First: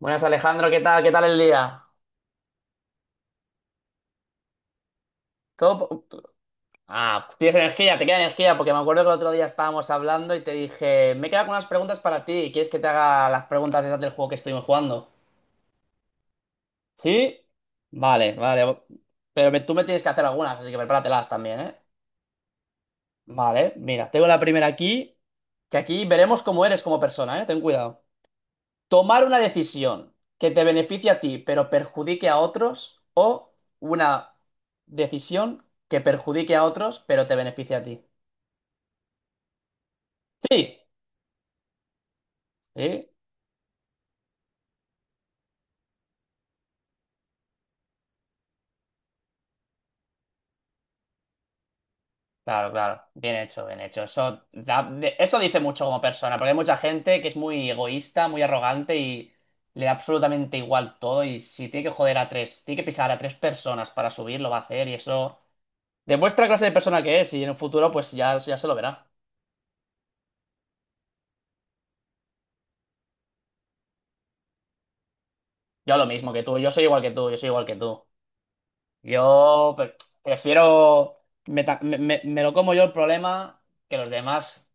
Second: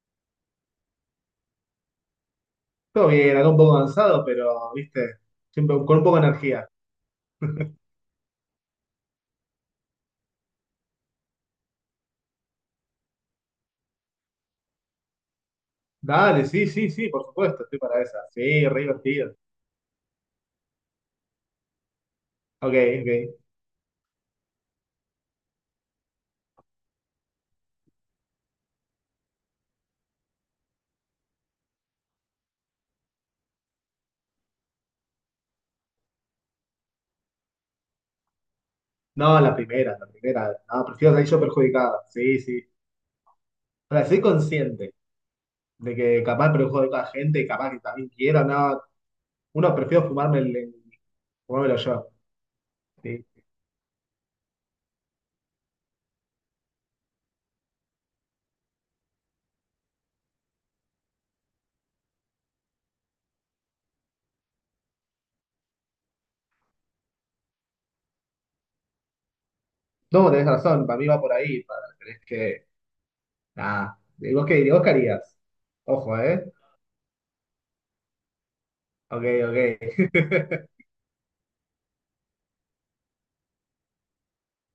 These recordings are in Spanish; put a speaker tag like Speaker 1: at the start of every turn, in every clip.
Speaker 1: Buenas Alejandro, ¿qué tal? ¿Qué tal el día?
Speaker 2: Todo bien, acá un poco cansado, pero, viste,
Speaker 1: ¿Todo
Speaker 2: siempre con un poco de
Speaker 1: po-
Speaker 2: energía.
Speaker 1: Ah, tienes energía, te queda energía, porque me acuerdo que el otro día estábamos hablando y te dije, me he quedado con unas preguntas para ti, ¿quieres que te haga las preguntas esas del juego que estuvimos jugando?
Speaker 2: Dale, sí, sí, sí, por
Speaker 1: ¿Sí?
Speaker 2: supuesto, estoy para esa.
Speaker 1: Vale,
Speaker 2: Sí, re
Speaker 1: vale,
Speaker 2: divertido.
Speaker 1: pero tú me tienes que hacer algunas, así que prepáratelas también, ¿eh?
Speaker 2: Ok, ok.
Speaker 1: Vale, mira, tengo la primera aquí, que aquí veremos cómo eres como persona, ¿eh? Ten cuidado. Tomar una decisión que te beneficie a ti, pero perjudique a otros, o una decisión que perjudique a otros, pero te beneficie a ti.
Speaker 2: No, la primera, la primera.
Speaker 1: Sí,
Speaker 2: No, prefiero salir yo perjudicado. Sí, sí.
Speaker 1: sí.
Speaker 2: O sea, soy consciente de que capaz perjudico a gente, capaz que también quiero, no. Uno prefiero fumármelo yo.
Speaker 1: Claro, claro.
Speaker 2: Sí.
Speaker 1: Bien hecho, bien hecho. Eso, eso dice mucho como persona, porque hay mucha gente que es muy egoísta, muy arrogante y le da absolutamente igual todo. Y si tiene que joder a tres, tiene que pisar a tres personas para subir, lo va a hacer. Y eso demuestra la clase de persona que es. Y en un futuro, pues ya, ya se lo verá.
Speaker 2: No, tenés razón, para mí va por ahí. Para, tenés que. Nada. ¿Y vos qué harías?
Speaker 1: Yo lo
Speaker 2: Ojo,
Speaker 1: mismo que
Speaker 2: ¿eh?
Speaker 1: tú, yo soy igual que tú, yo soy igual que tú.
Speaker 2: Ok,
Speaker 1: Yo
Speaker 2: ok.
Speaker 1: pre- prefiero. Me, ta- me- me- me lo como yo el problema que los demás.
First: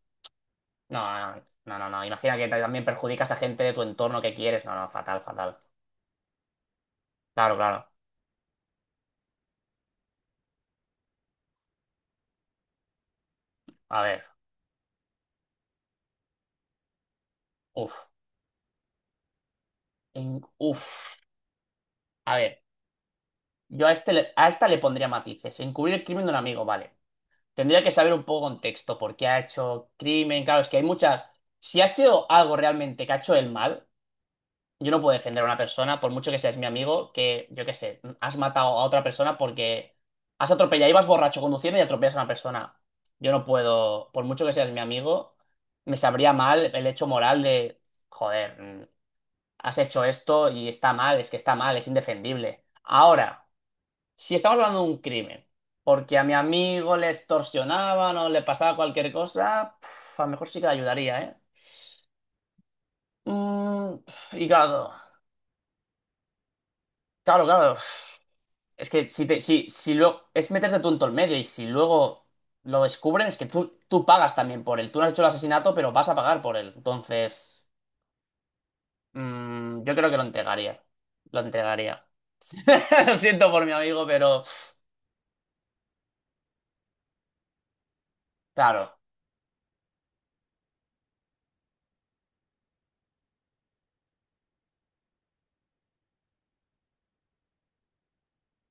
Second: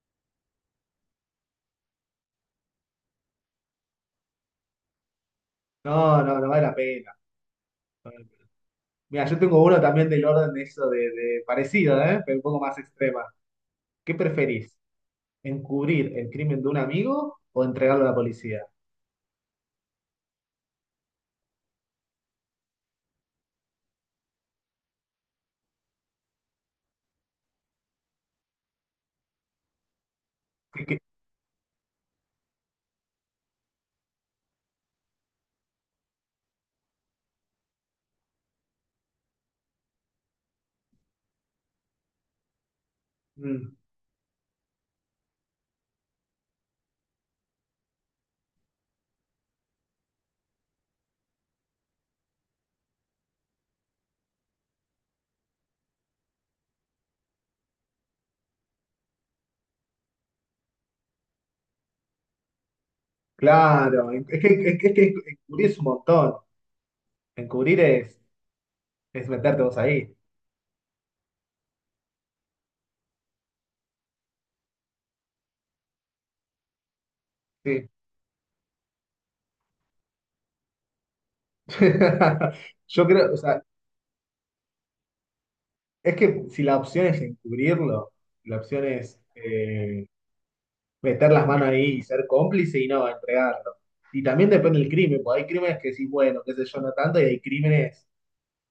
Speaker 1: No, no, no, no. No. Imagina que también perjudicas a gente de tu entorno que quieres. No, no, fatal, fatal.
Speaker 2: No, no, no vale la pena.
Speaker 1: Claro, claro.
Speaker 2: Mira, yo tengo uno también del orden de eso de parecido, ¿eh? Pero un poco más extrema.
Speaker 1: A
Speaker 2: ¿Qué
Speaker 1: ver.
Speaker 2: preferís? ¿Encubrir el crimen de un amigo o
Speaker 1: Uf.
Speaker 2: entregarlo a la policía?
Speaker 1: Uf. A ver. Yo a, este le- a esta le pondría matices. Encubrir el crimen de un amigo, vale. Tendría que saber un poco contexto, por qué ha hecho crimen. Claro, es que hay
Speaker 2: Que- que-
Speaker 1: muchas. Si ha sido algo realmente que ha hecho el mal. Yo no puedo defender a una persona, por mucho que seas mi amigo, que, yo qué sé, has matado a otra persona porque has atropellado, ibas borracho conduciendo y atropellas a una persona. Yo no
Speaker 2: mm,
Speaker 1: puedo, por mucho que seas mi amigo, me sabría mal el hecho moral de, joder, has hecho esto y está mal, es que está mal, es indefendible. Ahora, si estamos hablando de un crimen, porque a mi amigo le extorsionaban o le pasaba cualquier cosa, pf, a lo mejor sí que le ayudaría, ¿eh? Mm,
Speaker 2: claro,
Speaker 1: pf, y claro,
Speaker 2: es que encubrir es un montón.
Speaker 1: claro, claro.
Speaker 2: Encubrir es,
Speaker 1: Es que si
Speaker 2: es
Speaker 1: te,
Speaker 2: meterte
Speaker 1: si,
Speaker 2: vos
Speaker 1: si
Speaker 2: ahí.
Speaker 1: lo, es meterte tú en todo el medio y si luego lo descubren, es que tú pagas también por él. Tú no has hecho el asesinato, pero vas a pagar por él. Entonces,
Speaker 2: Sí.
Speaker 1: yo creo que lo entregaría. Lo entregaría.
Speaker 2: Yo
Speaker 1: Lo
Speaker 2: creo, o
Speaker 1: siento
Speaker 2: sea,
Speaker 1: por mi amigo, pero
Speaker 2: es que si la opción es encubrirlo, la opción
Speaker 1: claro,
Speaker 2: es meter las manos ahí y ser cómplice y no entregarlo. Y también depende del crimen, porque hay crímenes que sí, bueno, qué sé yo, no tanto, y hay crímenes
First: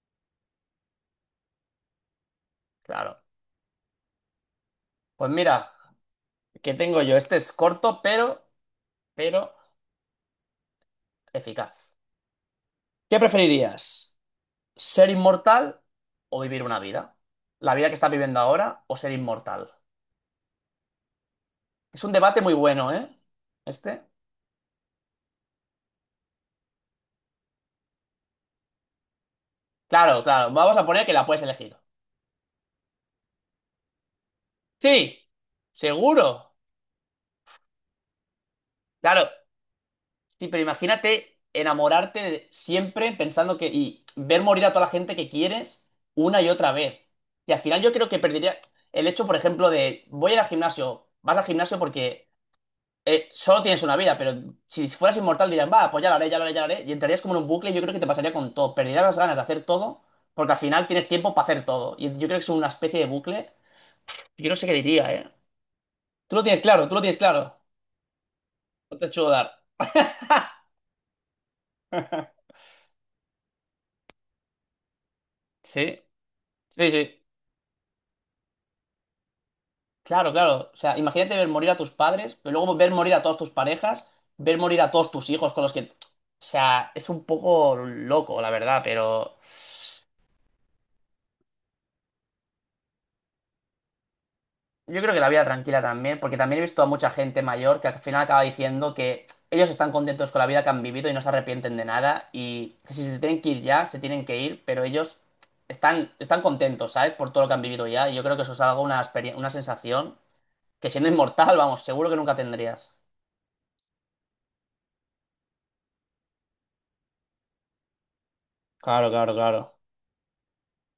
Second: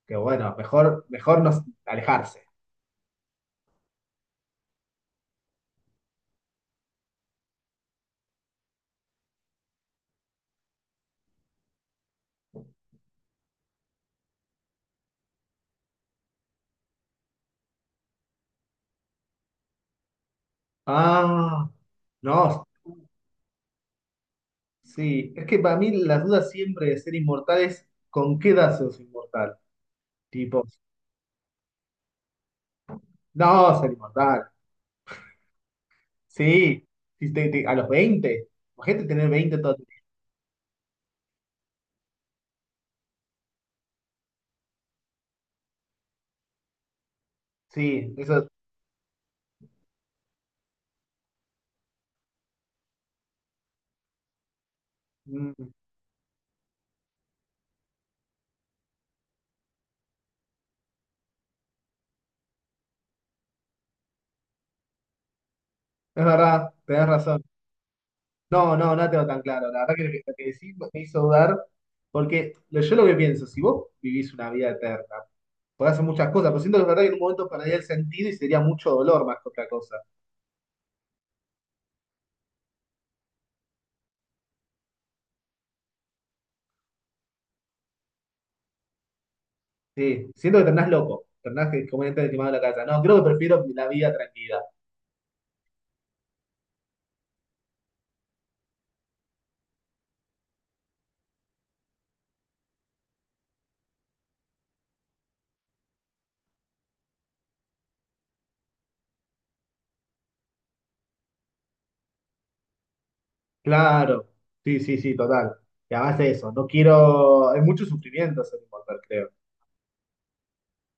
Speaker 2: que bueno, mejor, mejor no alejarse.
Speaker 1: claro. Pues mira, ¿qué tengo yo? Este es corto, pero eficaz. ¿Qué preferirías? ¿Ser inmortal o vivir una vida? ¿La vida que estás viviendo ahora o ser inmortal?
Speaker 2: Ah,
Speaker 1: Es un debate muy
Speaker 2: no,
Speaker 1: bueno, ¿eh? Este.
Speaker 2: sí. Es que para mí la duda siempre de ser inmortal es ¿con qué edad sos inmortal?
Speaker 1: Claro, claro.
Speaker 2: Tipo,
Speaker 1: Vamos a poner que la puedes elegir.
Speaker 2: no, ser inmortal.
Speaker 1: Sí, seguro.
Speaker 2: Sí, sí, a los 20. Imagínate tener
Speaker 1: Claro,
Speaker 2: 20 todo. El
Speaker 1: sí, pero imagínate enamorarte siempre pensando que, y ver morir a toda la gente que quieres una y otra vez. Y al final yo creo
Speaker 2: Sí,
Speaker 1: que
Speaker 2: eso,
Speaker 1: perdería el hecho, por ejemplo, de voy a ir al gimnasio, vas al gimnasio porque solo tienes una vida, pero si fueras inmortal
Speaker 2: mm,
Speaker 1: dirían, va, pues ya lo haré, ya lo haré, ya lo haré. Y entrarías como en un bucle y yo creo que te pasaría con todo. Perderías las ganas de hacer todo porque al final tienes tiempo para hacer todo. Y yo creo que es una especie de bucle. Yo no sé qué diría, ¿eh?
Speaker 2: es
Speaker 1: Tú lo tienes
Speaker 2: verdad,
Speaker 1: claro, tú lo
Speaker 2: tenés
Speaker 1: tienes
Speaker 2: razón.
Speaker 1: claro.
Speaker 2: No, no,
Speaker 1: No te
Speaker 2: no tengo
Speaker 1: hecho
Speaker 2: tan
Speaker 1: dar.
Speaker 2: claro. La verdad que lo que, decís me hizo dudar, porque yo lo que pienso, si vos vivís una vida eterna, podés
Speaker 1: Sí,
Speaker 2: hacer muchas cosas, pero siento que es
Speaker 1: sí,
Speaker 2: verdad que en un
Speaker 1: sí.
Speaker 2: momento perdería el sentido y sería mucho dolor más que otra cosa.
Speaker 1: Claro, claro. O sea, imagínate ver morir a tus padres, pero luego ver morir a todas tus parejas, ver morir a todos tus hijos con los que, o sea, es un poco loco, la verdad, pero
Speaker 2: Sí, siento que tornás loco, tornás que como entra el quemado de la casa. No, creo que prefiero la vida tranquila.
Speaker 1: yo creo que la vida tranquila también, porque también he visto a mucha gente mayor que al final acaba diciendo que ellos están contentos con la vida que han vivido y no se arrepienten de nada y que si se tienen que ir ya, se tienen que ir, pero ellos están contentos, ¿sabes? Por todo lo que han vivido ya y yo creo que eso es algo, una sensación que siendo inmortal, vamos, seguro que nunca tendrías.
Speaker 2: Claro, sí, sí, sí, total. Y además de eso, no quiero. Hay mucho sufrimiento ser inmortal,
Speaker 1: Claro,
Speaker 2: creo.
Speaker 1: claro, claro.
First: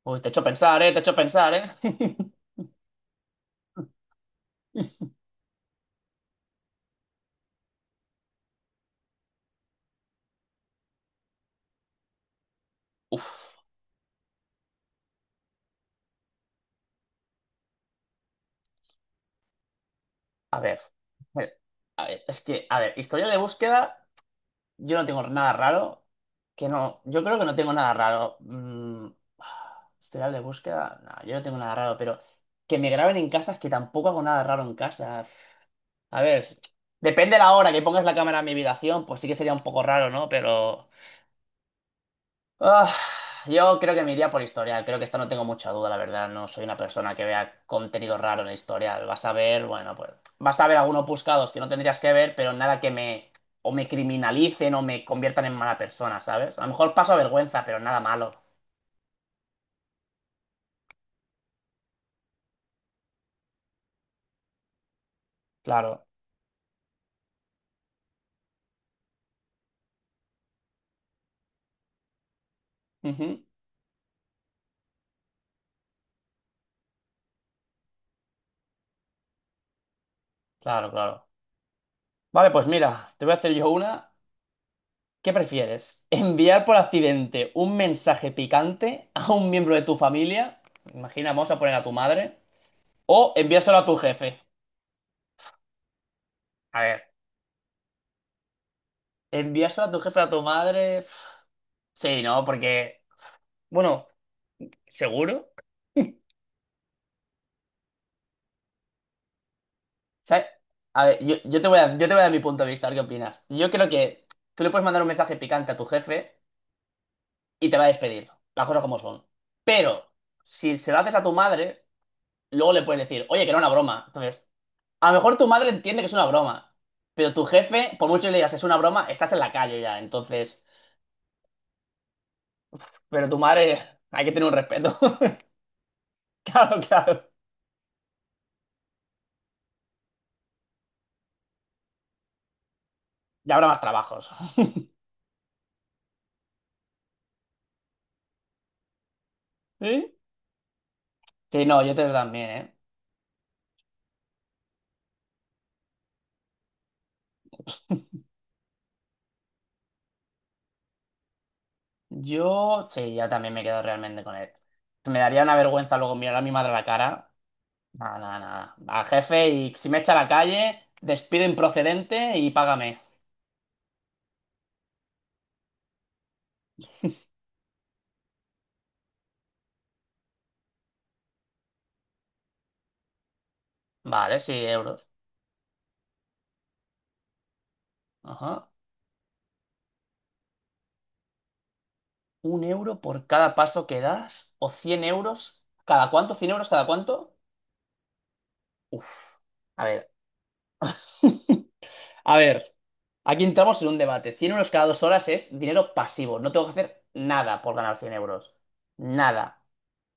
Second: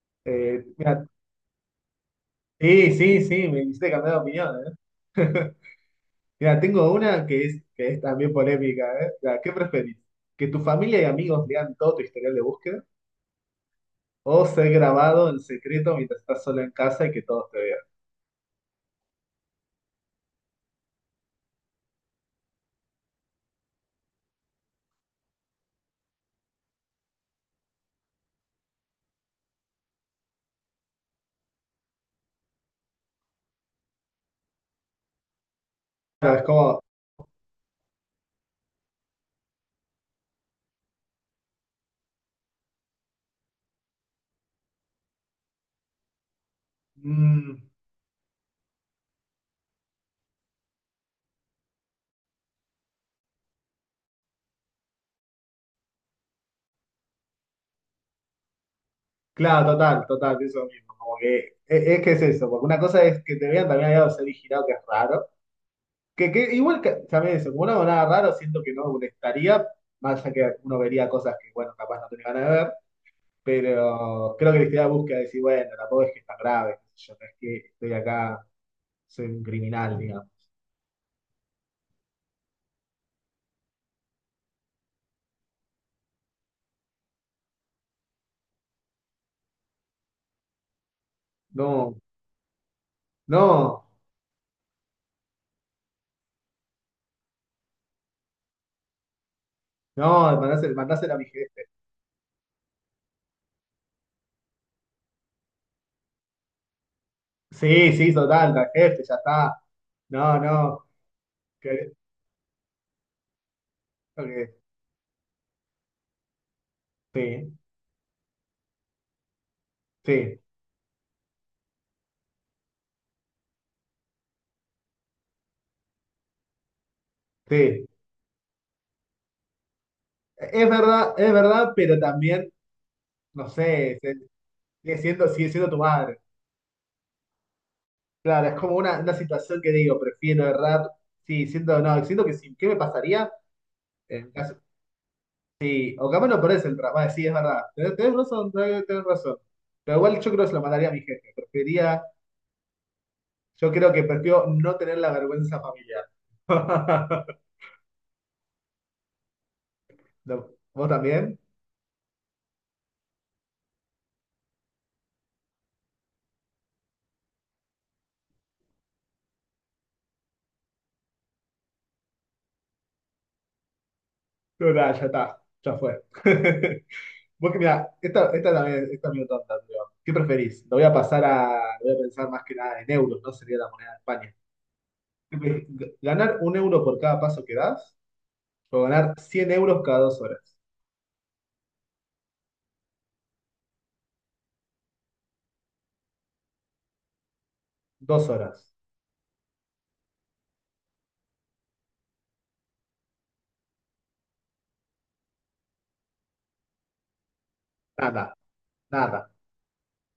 Speaker 1: Uy, te he hecho pensar, ¿eh? Te he
Speaker 2: Mira,
Speaker 1: hecho pensar, ¿eh?
Speaker 2: sí, sí, sí, me hiciste cambiar de opinión, ¿eh? Mira, tengo una que es también polémica, ¿eh? Mira, ¿qué preferís? ¿Que tu familia y amigos lean todo tu historial de búsqueda?
Speaker 1: Uf,
Speaker 2: ¿O ser grabado en secreto mientras estás solo en casa y que todos te vean?
Speaker 1: a ver. Eh, A ver, es que, a ver, historia de búsqueda, yo no tengo nada raro. Que no, yo creo que no tengo nada raro. Historial de búsqueda, no, yo no tengo nada raro, pero que me graben en casa es que tampoco hago nada raro en casa. A
Speaker 2: O sea, es
Speaker 1: ver,
Speaker 2: como.
Speaker 1: depende de la hora que pongas la cámara en mi habitación, pues sí que sería un poco raro, ¿no? Pero. Ah, yo creo que me iría por historial. Creo que esta no tengo mucha duda, la verdad. No soy una persona que vea
Speaker 2: mm,
Speaker 1: contenido raro en el historial. Vas a ver, bueno, pues vas a ver algunos buscados que no tendrías que ver, pero nada que me o me criminalicen o me conviertan en mala persona, ¿sabes? A lo mejor paso vergüenza, pero nada malo.
Speaker 2: Claro, total, total, eso mismo. Como que es, que es eso, porque una cosa es que te vean también al lado de ser girado, que es raro.
Speaker 1: Claro.
Speaker 2: Que igual que, ¿sabes? Como no hago nada raro, siento que no molestaría, más allá que uno vería cosas que, bueno, capaz no tenía ganas de ver,
Speaker 1: Ujú.
Speaker 2: pero creo que la historia busca decir, bueno, tampoco es que es tan grave, qué sé yo, no es que estoy acá, soy un criminal, digamos.
Speaker 1: Claro, claro. Vale, pues mira, te voy a hacer yo una. ¿Qué prefieres? ¿Enviar por accidente un mensaje picante a un miembro de tu familia? Imagina, vamos a poner a tu
Speaker 2: No,
Speaker 1: madre. ¿O enviárselo
Speaker 2: no,
Speaker 1: a tu jefe? A ver. Enviárselo a tu
Speaker 2: no,
Speaker 1: jefe, a tu
Speaker 2: mandásela,
Speaker 1: madre.
Speaker 2: mandásela a mi jefe.
Speaker 1: Sí, no, porque. Bueno, seguro.
Speaker 2: Sí, sí, total, al jefe, ya está. No,
Speaker 1: ¿Sabes?
Speaker 2: no,
Speaker 1: A ver,
Speaker 2: que,
Speaker 1: yo te voy a dar mi punto de vista, a ver qué opinas. Yo creo que
Speaker 2: ok,
Speaker 1: tú le puedes mandar un mensaje picante a tu jefe
Speaker 2: sí,
Speaker 1: y te va a despedir. Las cosas como son. Pero,
Speaker 2: sí,
Speaker 1: si se lo haces a tu madre, luego le puedes decir, oye, que era una broma. Entonces, a lo mejor tu madre entiende que es una broma. Pero tu
Speaker 2: sí.
Speaker 1: jefe, por mucho que le digas es una broma, estás en la calle ya. Entonces,
Speaker 2: Es verdad, pero también,
Speaker 1: pero tu
Speaker 2: no
Speaker 1: madre,
Speaker 2: sé,
Speaker 1: hay que tener un respeto.
Speaker 2: sigue siendo tu madre.
Speaker 1: Claro, claro.
Speaker 2: Claro, es como una situación que digo, prefiero errar. Sí, siento, no, siento que sí, ¿qué me pasaría?
Speaker 1: Ya habrá más trabajos.
Speaker 2: En caso, sí, o capaz no perdés el trabajo. Vale, sí, es verdad. Tenés razón, tenés razón. Pero
Speaker 1: ¿Sí?
Speaker 2: igual yo creo que se lo mandaría a mi jefe.
Speaker 1: Sí, no,
Speaker 2: Prefería,
Speaker 1: también, ¿eh?
Speaker 2: yo creo que prefiero no tener la vergüenza familiar. No, ¿vos también?
Speaker 1: Yo sí, ya también me quedo realmente con él. Me daría una vergüenza luego mirar a mi madre a la cara. Nada, nada, nada. A jefe y si me echa a la calle, despido improcedente y págame.
Speaker 2: No, nada, ya está, ya fue. Vos que mirá, esta también, esta medio tonta, pero ¿qué preferís? Lo voy a pensar más que nada en euros, no sería la moneda de España.
Speaker 1: Vale, sí, euros.
Speaker 2: ¿Qué preferís? ¿Ganar 1 euro por cada paso que das?
Speaker 1: Ajá.
Speaker 2: ¿O ganar 100 euros cada 2 horas?
Speaker 1: ¿1 euro por cada paso que das? ¿O 100 euros? ¿Cada cuánto? 100 euros, ¿cada cuánto?
Speaker 2: 2 horas.
Speaker 1: Uf. A ver. A ver. Aquí entramos en un debate. 100 euros cada 2 horas es dinero pasivo. No tengo que hacer nada por ganar 100
Speaker 2: Nada,
Speaker 1: euros.
Speaker 2: nada.
Speaker 1: Nada.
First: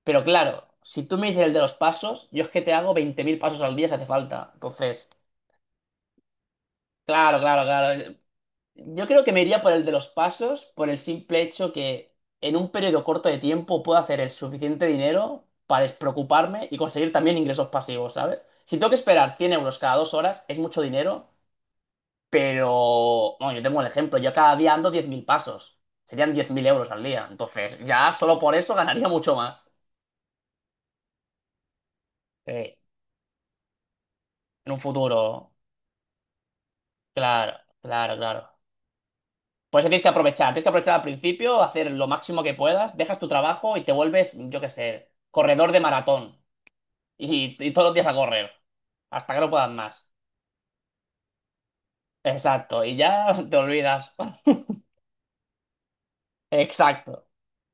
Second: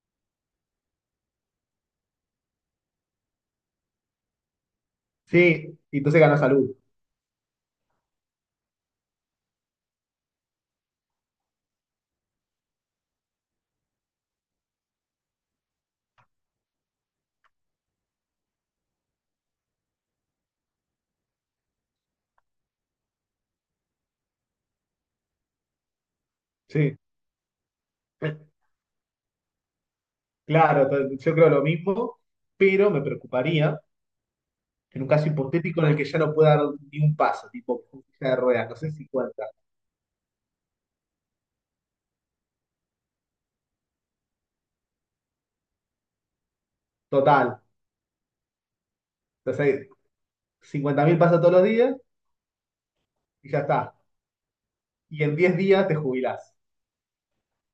Speaker 1: Pero claro, si tú me dices el de los pasos, yo es que te hago 20.000 pasos al día si hace falta. Entonces,
Speaker 2: Sí, y entonces ganás salud.
Speaker 1: claro, claro, claro. Yo creo que me iría por el de los pasos por el simple hecho que en un periodo corto de tiempo puedo hacer el suficiente dinero para despreocuparme y conseguir también ingresos pasivos, ¿sabes? Si tengo que esperar 100 euros cada dos horas, es mucho dinero, pero. Bueno, yo tengo el ejemplo, yo cada día ando 10.000 pasos. Serían 10.000 euros
Speaker 2: Sí,
Speaker 1: al día. Entonces, ya solo por eso ganaría mucho más.
Speaker 2: claro, yo creo lo mismo,
Speaker 1: eh,
Speaker 2: pero me preocuparía
Speaker 1: en un
Speaker 2: en un caso
Speaker 1: futuro.
Speaker 2: hipotético en el que ya no pueda dar ni un paso,
Speaker 1: Claro,
Speaker 2: tipo
Speaker 1: claro,
Speaker 2: silla de
Speaker 1: claro.
Speaker 2: ruedas, no sé, cincuenta
Speaker 1: Por eso tienes que aprovechar. Tienes que aprovechar al principio, hacer lo máximo que puedas, dejas tu trabajo y te vuelves, yo qué sé, corredor de maratón. Y,
Speaker 2: Total,
Speaker 1: y todos los días a correr. Hasta que no puedas
Speaker 2: entonces
Speaker 1: más.
Speaker 2: 50.000 pasos todos los días
Speaker 1: Exacto. Y ya
Speaker 2: y
Speaker 1: te
Speaker 2: ya está.
Speaker 1: olvidas.
Speaker 2: Y en 10 días te jubilás.
Speaker 1: Exacto.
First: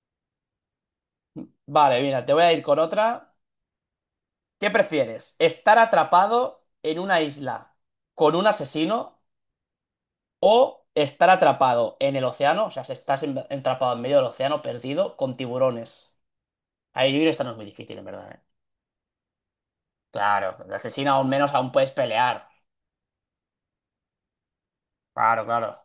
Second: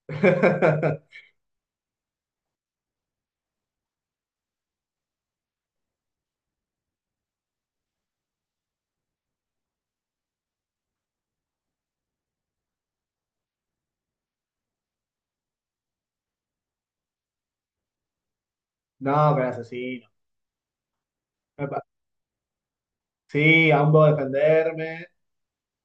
Speaker 1: Vale, mira, te voy a ir con otra. ¿Qué prefieres? ¿Estar atrapado en una isla con un asesino o estar atrapado en el océano? O sea, si estás atrapado en medio del océano perdido con tiburones. Ahí yo creo que esta no es muy difícil, en verdad, ¿eh?
Speaker 2: No, pero asesino.
Speaker 1: Claro, el asesino aún menos aún
Speaker 2: Epa.
Speaker 1: puedes pelear.
Speaker 2: Sí, aún puedo defenderme.
Speaker 1: Claro, claro.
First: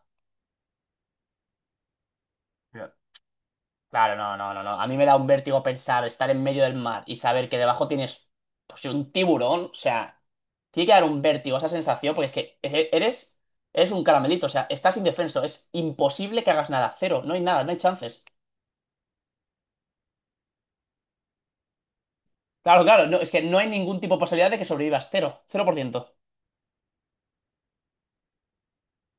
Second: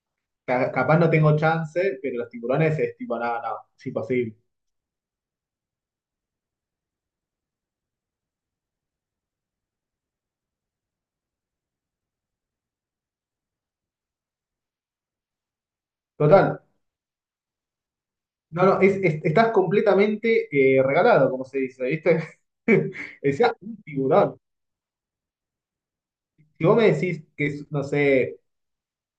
Speaker 2: Capaz no tengo chance, pero los tiburones
Speaker 1: Yo-
Speaker 2: es tipo, nada, no, no, es
Speaker 1: Claro, no,
Speaker 2: imposible.
Speaker 1: no, no, no. A mí me da un vértigo pensar estar en medio del mar y saber que debajo tienes pues, un tiburón. O sea, tiene que dar un vértigo esa sensación porque es que eres un caramelito. O sea, estás indefenso. Es imposible que
Speaker 2: Total.
Speaker 1: hagas nada. Cero. No hay nada, no hay chances.
Speaker 2: No, no, es, estás completamente regalado, como se dice, ¿viste?
Speaker 1: Claro, claro. No, es que
Speaker 2: Decía
Speaker 1: no hay
Speaker 2: un
Speaker 1: ningún tipo de
Speaker 2: tiburón.
Speaker 1: posibilidad de que sobrevivas. Cero. 0%.
Speaker 2: Si vos me decís que, es, no sé,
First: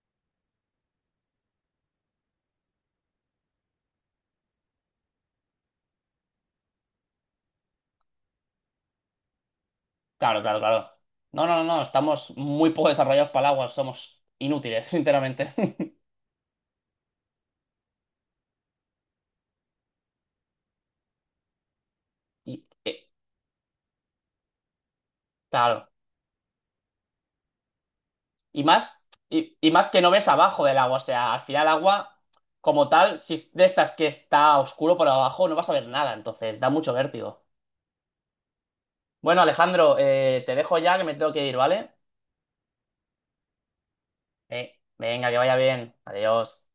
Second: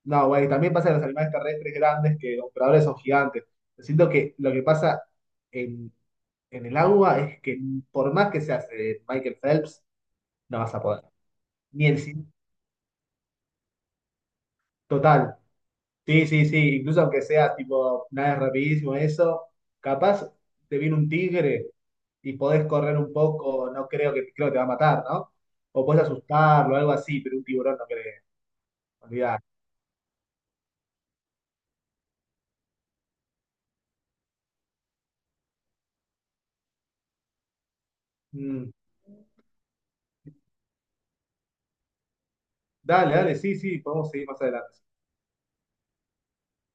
Speaker 2: no, güey, también pasa en los animales terrestres grandes que los depredadores son gigantes. Yo siento que lo que pasa en, en el agua es que por más que seas Michael Phelps,
Speaker 1: Claro, claro,
Speaker 2: no vas a
Speaker 1: claro.
Speaker 2: poder.
Speaker 1: No, no, no, no.
Speaker 2: Ni el cin-
Speaker 1: Estamos muy poco desarrollados para el agua. Somos inútiles,
Speaker 2: Total.
Speaker 1: sinceramente.
Speaker 2: Sí, sí, sí. Incluso aunque seas tipo, nada rapidísimo eso, capaz te viene un tigre y
Speaker 1: Y,
Speaker 2: podés correr un poco, no creo que, creo que te va a matar, ¿no? O
Speaker 1: claro.
Speaker 2: podés asustarlo, algo así, pero un tiburón no creo.
Speaker 1: Y más,
Speaker 2: Olvidar.
Speaker 1: y más que no ves abajo del agua. O sea, al final el agua, como tal, si es de estas que está oscuro por abajo, no vas a ver nada. Entonces, da mucho vértigo.
Speaker 2: Mm.
Speaker 1: Bueno, Alejandro, te dejo ya que me tengo que ir, ¿vale?
Speaker 2: Dale, dale, sí, sí, podemos seguir más
Speaker 1: Eh,
Speaker 2: adelante.
Speaker 1: venga, que vaya bien. Adiós.